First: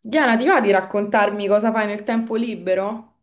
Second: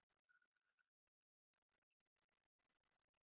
Diana, ti va di raccontarmi cosa fai nel tempo libero?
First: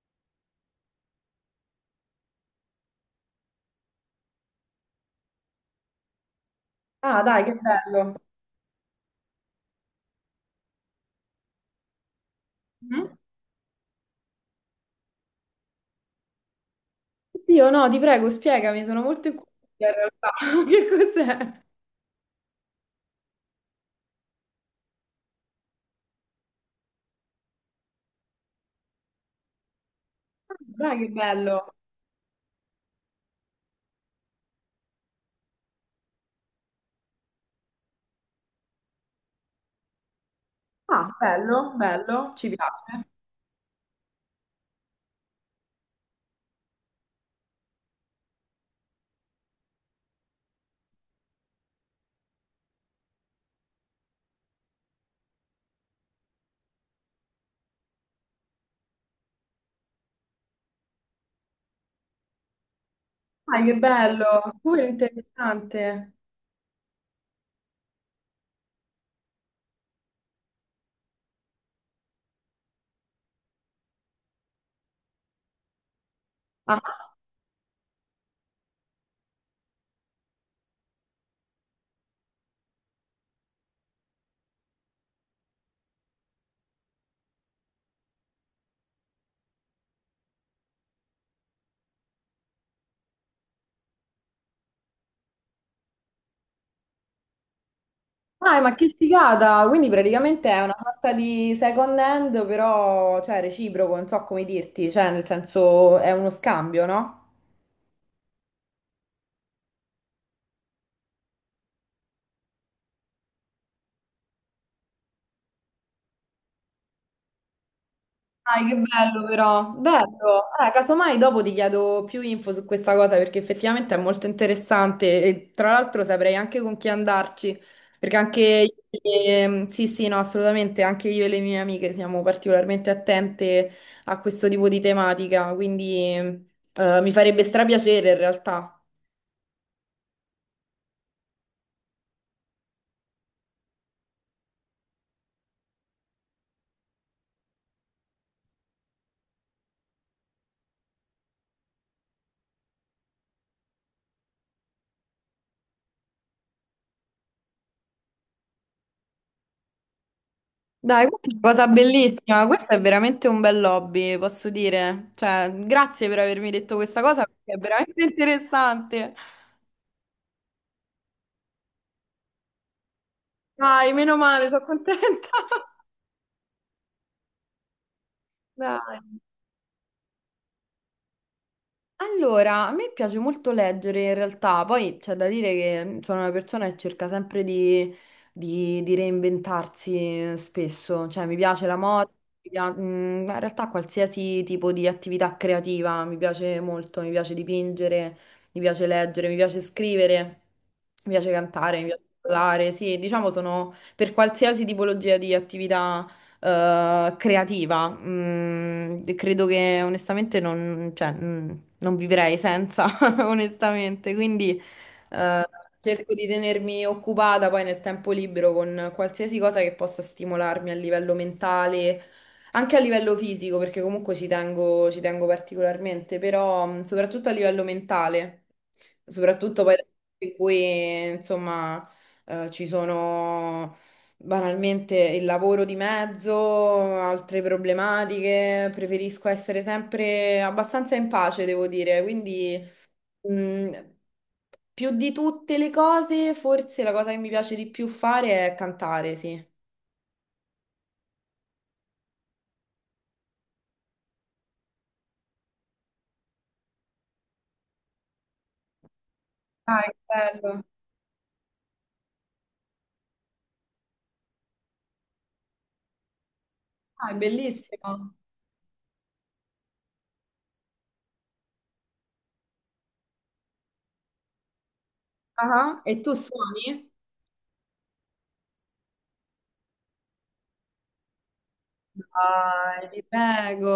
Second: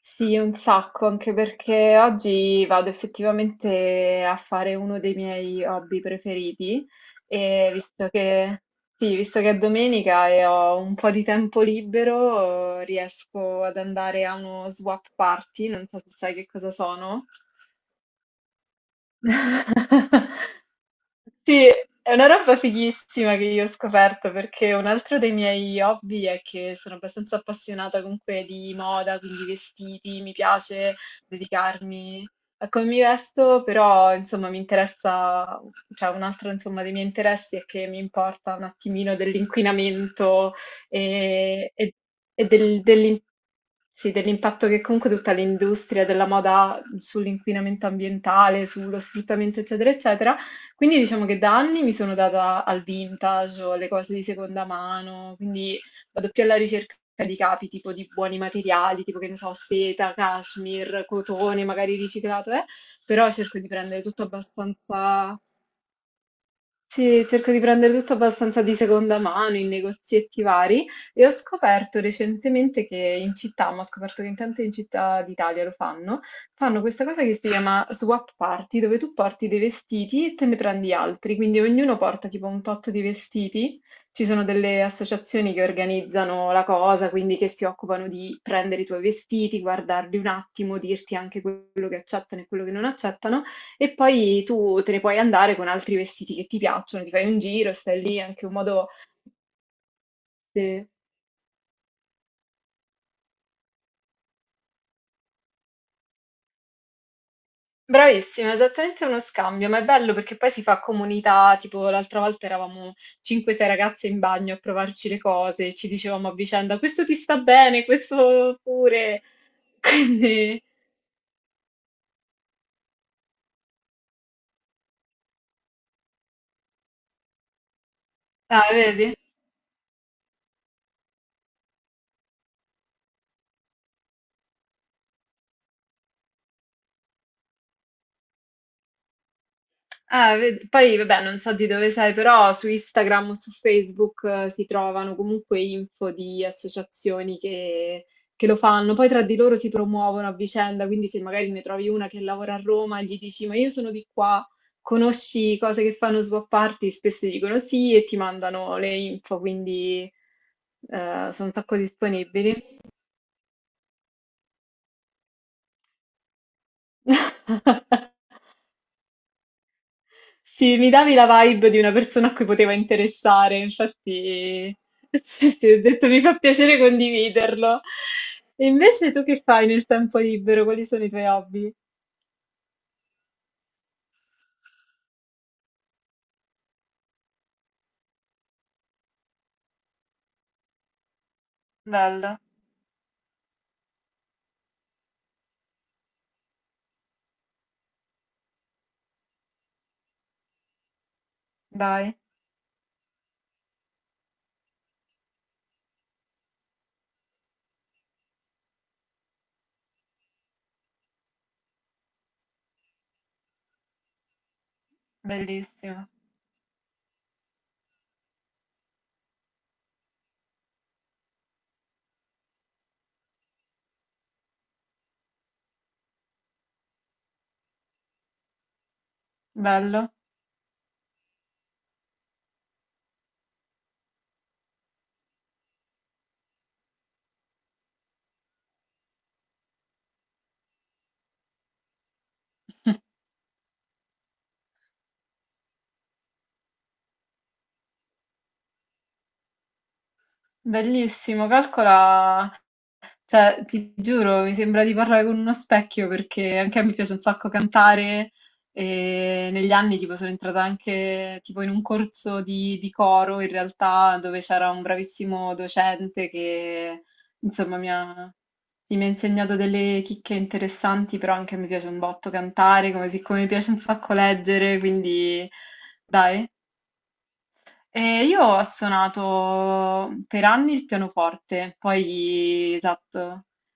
Sì, un sacco, anche perché oggi vado effettivamente a fare uno dei miei hobby preferiti. Ah, dai, che e visto bello. che, sì, visto che è domenica e ho un po' di tempo libero, Mm? riesco ad andare a uno swap party, non so se sai che cosa sono. Io no, ti prego, spiegami, sono molto incuriosita in realtà. Che cos'è? Sì, è una roba fighissima che io ho scoperto perché un altro dei miei hobby è che sono abbastanza appassionata comunque di moda, quindi vestiti, mi piace Dai, che bello. dedicarmi a come mi vesto, però insomma mi interessa, cioè un altro insomma dei miei interessi è che mi importa un attimino dell'inquinamento Ah, bello, e, e- bello, e ci del- piace. dell'im- sì, dell'impatto che comunque tutta l'industria della moda ha sull'inquinamento ambientale, sullo sfruttamento, eccetera, eccetera. Quindi diciamo che da anni mi sono data al vintage o alle cose di seconda mano, quindi vado più alla ricerca di capi, tipo di buoni materiali, tipo che ne so, seta, cashmere, cotone, magari riciclato, però cerco Dai, di che prendere tutto bello. Super abbastanza interessante. sì, cerco di prendere tutto abbastanza di seconda mano in negozietti vari e ho scoperto recentemente che in città, ma ho scoperto che in tante città d'Italia lo fanno, fanno Ah, questa cosa che si chiama swap party, dove tu porti dei vestiti e te ne prendi altri, quindi ognuno porta tipo un tot di vestiti. Ci sono delle associazioni che organizzano la cosa, quindi che si occupano di prendere i tuoi vestiti, guardarli un attimo, dirti anche quello che accettano e quello che non accettano. E poi tu te ne puoi andare con altri vestiti che ti piacciono, ti fai un giro, stai lì, è anche un Ah, ma modo... che figata! Quindi praticamente è una Sì, sorta di second hand, però, cioè, reciproco, non so come dirti, cioè, nel senso, è uno scambio, no? bravissima, esattamente uno scambio, ma è bello perché poi si fa comunità, tipo l'altra volta eravamo 5-6 ragazze in bagno a provarci le cose, ci dicevamo a vicenda: questo ti sta bene, questo Dai, che pure. bello però, bello. Quindi, Casomai dopo ti chiedo più info su questa cosa perché effettivamente è molto interessante e tra l'altro saprei anche con chi andarci, perché anche io, ah, vedi? Sì, sì, no, assolutamente, anche io e le mie amiche siamo particolarmente attente a questo tipo di tematica, quindi mi farebbe strapiacere in realtà. Poi vabbè, non so di dove sei, però su Instagram o su Facebook si trovano comunque info di associazioni che lo fanno, poi tra di loro si promuovono a vicenda, quindi se magari ne trovi una che lavora a Roma, gli dici: ma io sono di qua, conosci cose che fanno swap party? Spesso dicono sì e ti mandano le info, quindi Dai, questa è sono un una cosa sacco bellissima, questo disponibili. è veramente un bel hobby, posso dire. Cioè, grazie per avermi detto questa cosa perché è veramente interessante. Sì, mi davi la vibe di una persona a cui poteva interessare, Dai, meno male, sono infatti. contenta. Sì, sì, ho detto, mi fa piacere condividerlo. E Dai. invece tu che fai nel tempo libero? Quali sono i tuoi hobby? Allora, a me piace molto leggere in realtà, poi c'è da dire che sono una persona che cerca sempre di reinventarsi spesso, cioè mi piace la moda, Bello, in realtà qualsiasi tipo di attività creativa mi piace molto, mi piace dipingere, mi piace leggere, mi piace scrivere, mi piace cantare, mi piace dai, parlare, sì, diciamo sono per qualsiasi tipologia di attività creativa. Credo che onestamente non, cioè, mm, non vivrei senza, onestamente. Quindi eh, bellissimo, cerco di tenermi occupata poi nel tempo libero con qualsiasi cosa che possa stimolarmi a livello mentale. Anche a livello fisico, perché comunque ci tengo particolarmente, però soprattutto a livello mentale, soprattutto poi bello. in cui insomma ci sono banalmente il lavoro di mezzo, altre problematiche, preferisco essere sempre abbastanza in pace, devo dire. Quindi, mh, più di tutte le cose, forse la cosa che mi piace di più fare è cantare, sì. Bellissimo, calcola. Cioè, ti giuro, mi sembra di parlare con uno specchio perché anche a me piace un sacco cantare, e negli Ah, che anni tipo sono entrata bello. anche tipo in un corso di coro in realtà, dove c'era un bravissimo docente che Ah, è insomma mi bellissimo. ha, sì, mi ha insegnato delle chicche interessanti, però anche a me piace un botto cantare, come siccome mi piace un sacco leggere, quindi Ah, e tu dai. suoni? E io ho suonato per anni il pianoforte, poi Dai, ti esatto. prego.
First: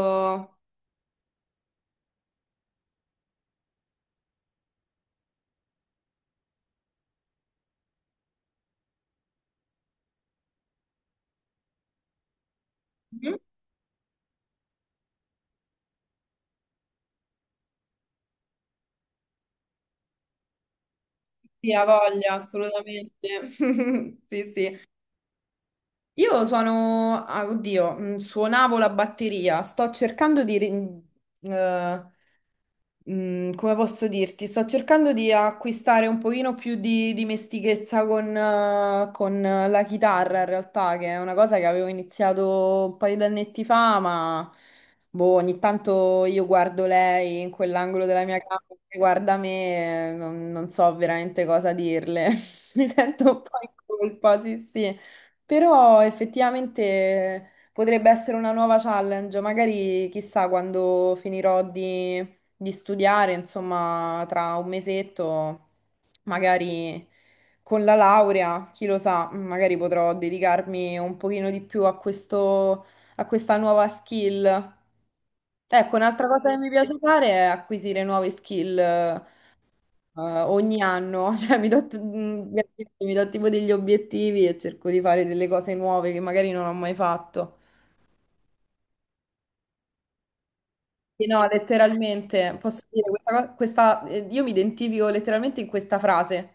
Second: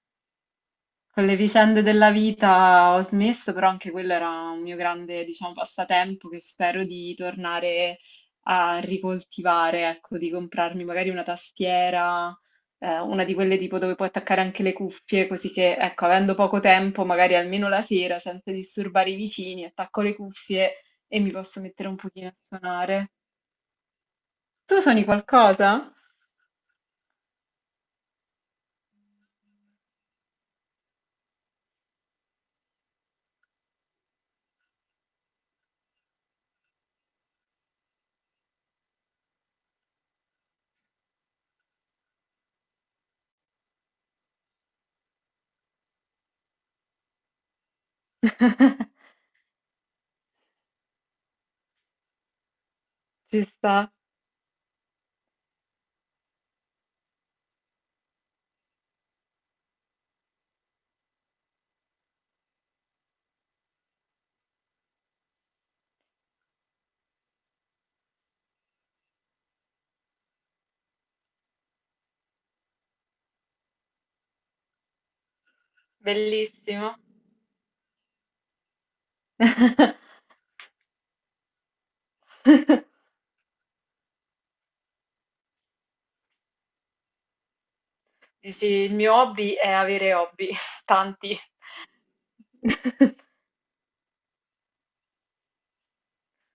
Con le vicende della vita ho smesso, però anche quello era un mio grande, diciamo, passatempo che spero di tornare a ricoltivare, ecco, di comprarmi magari una tastiera, una di Mhm. quelle tipo dove puoi attaccare anche le cuffie, così che, ecco, avendo poco tempo, magari almeno la sera, senza disturbare i vicini, attacco le cuffie e mi posso Sì, ha mettere un pochino voglia, a suonare. assolutamente. Sì, Tu sì. suoni qualcosa? Io suono, ah, oddio, suonavo la batteria, sto cercando di, eh, come posso dirti, sto cercando di acquistare un pochino più di dimestichezza con la chitarra in realtà, che è una cosa che avevo iniziato un paio di annetti fa, ma boh, ogni tanto io guardo lei in quell'angolo della mia camera, che guarda me, e non, non so veramente cosa dirle, mi sento un Ci po' in sta, colpa, sì sì. Però effettivamente potrebbe essere una nuova challenge, magari chissà quando finirò di studiare, insomma, tra un mesetto, magari con la laurea, chi lo sa, magari potrò dedicarmi un pochino di più a questo, a questa nuova skill. Ecco, un'altra cosa che mi bellissimo. piace fare è acquisire nuove skill, ogni anno, cioè veramente mi do tipo degli obiettivi e cerco di fare delle cose nuove che magari non ho mai fatto. Eh sì, il mio hobby è avere hobby, Sì, tanti. no, letteralmente, posso dire, io mi identifico letteralmente in questa frase.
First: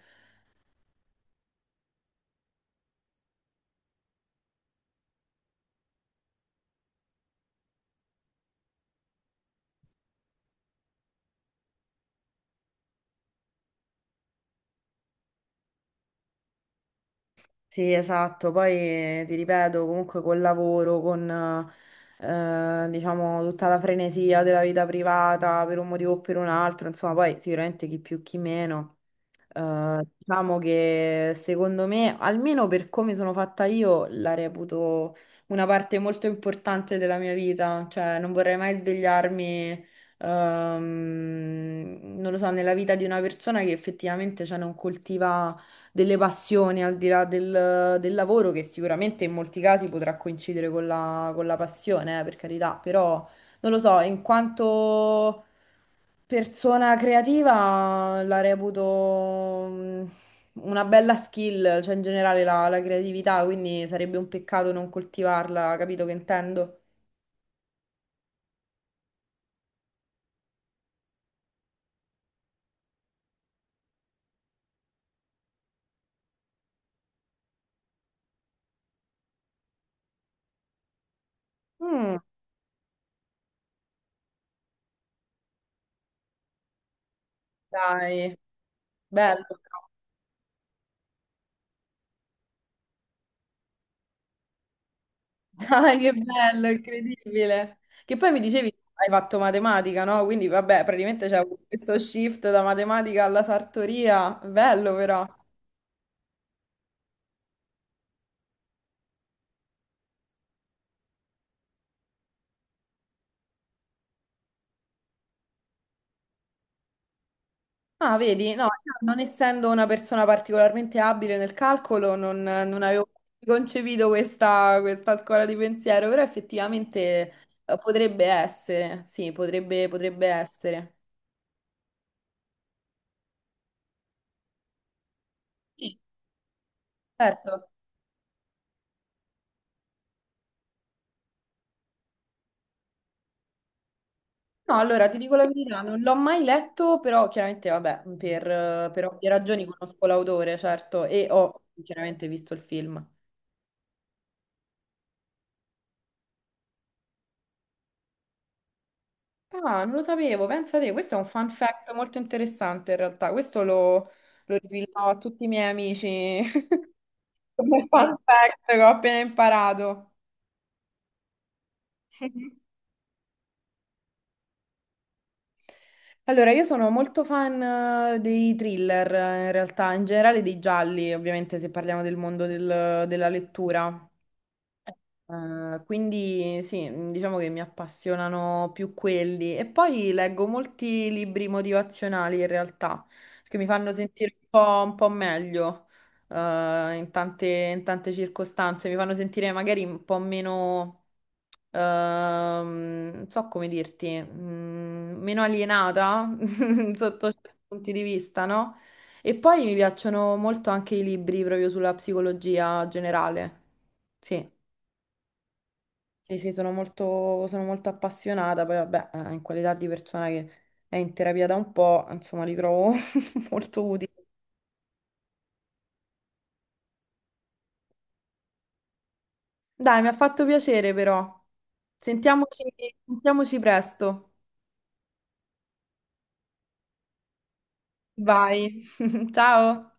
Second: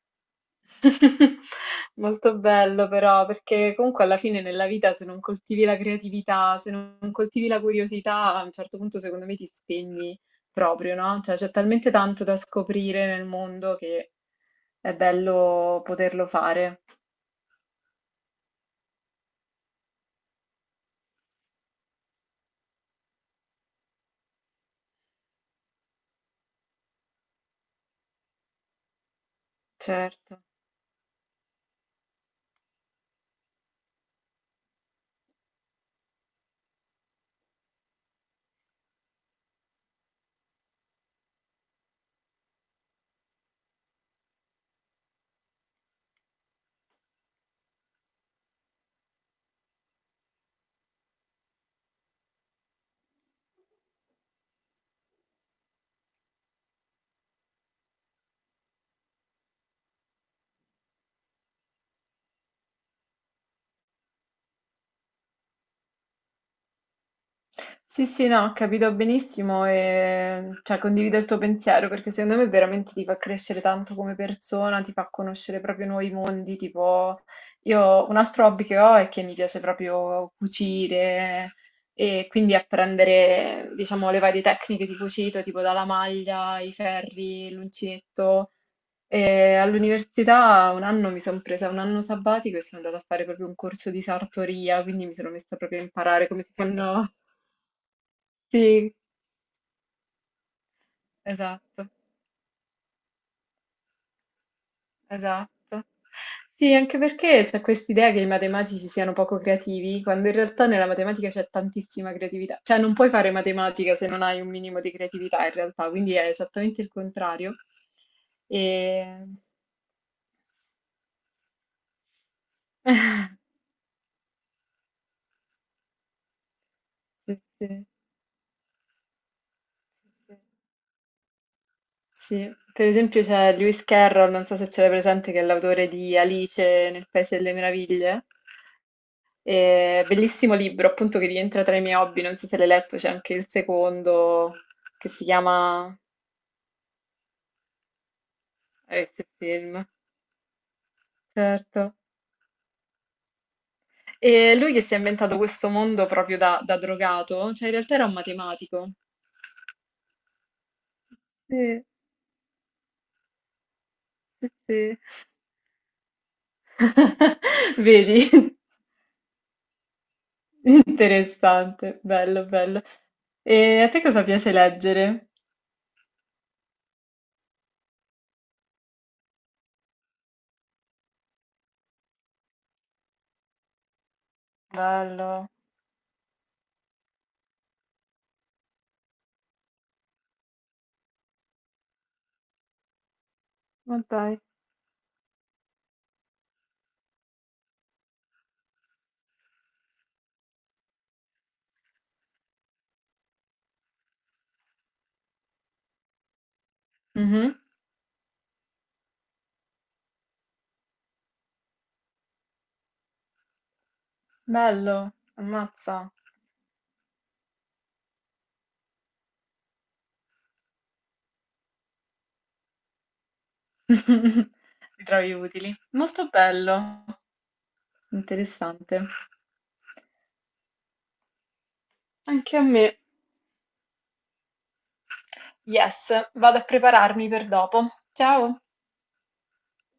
Molto bello però, perché comunque alla fine nella vita, se non coltivi la creatività, se non coltivi la curiosità, a un certo punto secondo me ti spegni proprio, no? Cioè c'è talmente tanto da scoprire nel mondo che è bello poterlo fare, Sì, esatto, poi ti ripeto, comunque col lavoro, con diciamo tutta la frenesia della vita privata per un motivo o per un altro, insomma, poi sicuramente chi più chi meno. Certo. Diciamo che secondo me, almeno per come sono fatta io, la reputo una parte molto importante della mia vita. Cioè, non vorrei mai svegliarmi, non lo so, nella vita di una persona che effettivamente, cioè, non coltiva delle passioni al di là del lavoro, che sicuramente in molti casi potrà coincidere con con la passione, per carità, però non lo so, in quanto persona creativa la reputo una bella skill, cioè in generale la creatività, quindi sarebbe un peccato non coltivarla, capito che intendo? Sì, sì, no, ho capito benissimo e cioè, condivido il tuo pensiero perché secondo me veramente ti fa crescere tanto come persona, ti fa conoscere proprio nuovi mondi. Tipo, io un altro hobby che ho è che mi piace proprio cucire, Mm, e quindi apprendere, diciamo, le varie tecniche di cucito, tipo dalla maglia, i ferri, dai, l'uncinetto. bello, E però. all'università un anno mi sono presa un anno sabbatico e sono andata a fare proprio un corso di sartoria, quindi mi sono messa proprio a Dai, che imparare come si bello, fanno. incredibile. Che poi mi dicevi, Sì, hai fatto matematica, no? Quindi vabbè, praticamente c'è avuto esatto, questo shift da matematica alla sartoria, bello però. esatto. Sì, anche perché c'è quest'idea che i matematici siano poco creativi, quando in realtà nella matematica c'è tantissima creatività. Cioè, non puoi fare matematica se non hai un minimo di creatività, in realtà, quindi è esattamente il contrario. Ah, vedi, no, io non E... essendo una persona particolarmente abile nel calcolo, non, non avevo concepito questa, questa scuola di pensiero, però effettivamente Sì, sì, potrebbe essere, sì, potrebbe, potrebbe sì. essere. Sì, per esempio c'è Lewis Carroll, non so se ce l'hai presente, che è l'autore Sì. di Alice nel Paese delle Certo. Meraviglie. Bellissimo libro, appunto, che rientra tra i miei hobby. Non so se l'hai letto, c'è anche il secondo No, allora che ti si dico la verità, chiama non l'ho mai letto, però chiaramente, vabbè, per Rest ovvie ragioni Film. conosco l'autore, certo, e ho Certo. chiaramente visto il film. E lui che si è inventato questo mondo proprio da drogato, cioè in realtà era un matematico. Ah, non lo sapevo, pensa te, questo è un fun Sì, fact molto interessante in realtà, questo lo, sì, lo sì. rivelerò a tutti i miei amici come fun Vedi? fact che ho appena imparato. Interessante, bello, bello. E a te cosa piace leggere? Allora, io sono molto fan dei thriller in realtà, in generale dei gialli, ovviamente se parliamo del mondo del- della lettura. Bello, Quindi sì, diciamo che mi appassionano più quelli. E poi leggo molti libri motivazionali in realtà, che mi fanno ma sentire dai. Un po' meglio, in tante circostanze. Mi fanno sentire magari un po' meno, non so come dirti, meno alienata sotto certi Mhm. punti di vista, no? E poi mi piacciono molto anche i libri proprio sulla psicologia generale. Sì. Bello, ammazza. Sì, sì, sono molto appassionata, poi vabbè, in qualità di persona che è in terapia da un po', insomma, li trovo molto utili. Li trovi utili. Molto bello, interessante. Dai, mi ha fatto piacere però. Anche a Sentiamoci, me. sentiamoci presto. Yes, vado a prepararmi per dopo. Ciao. Vai, ciao!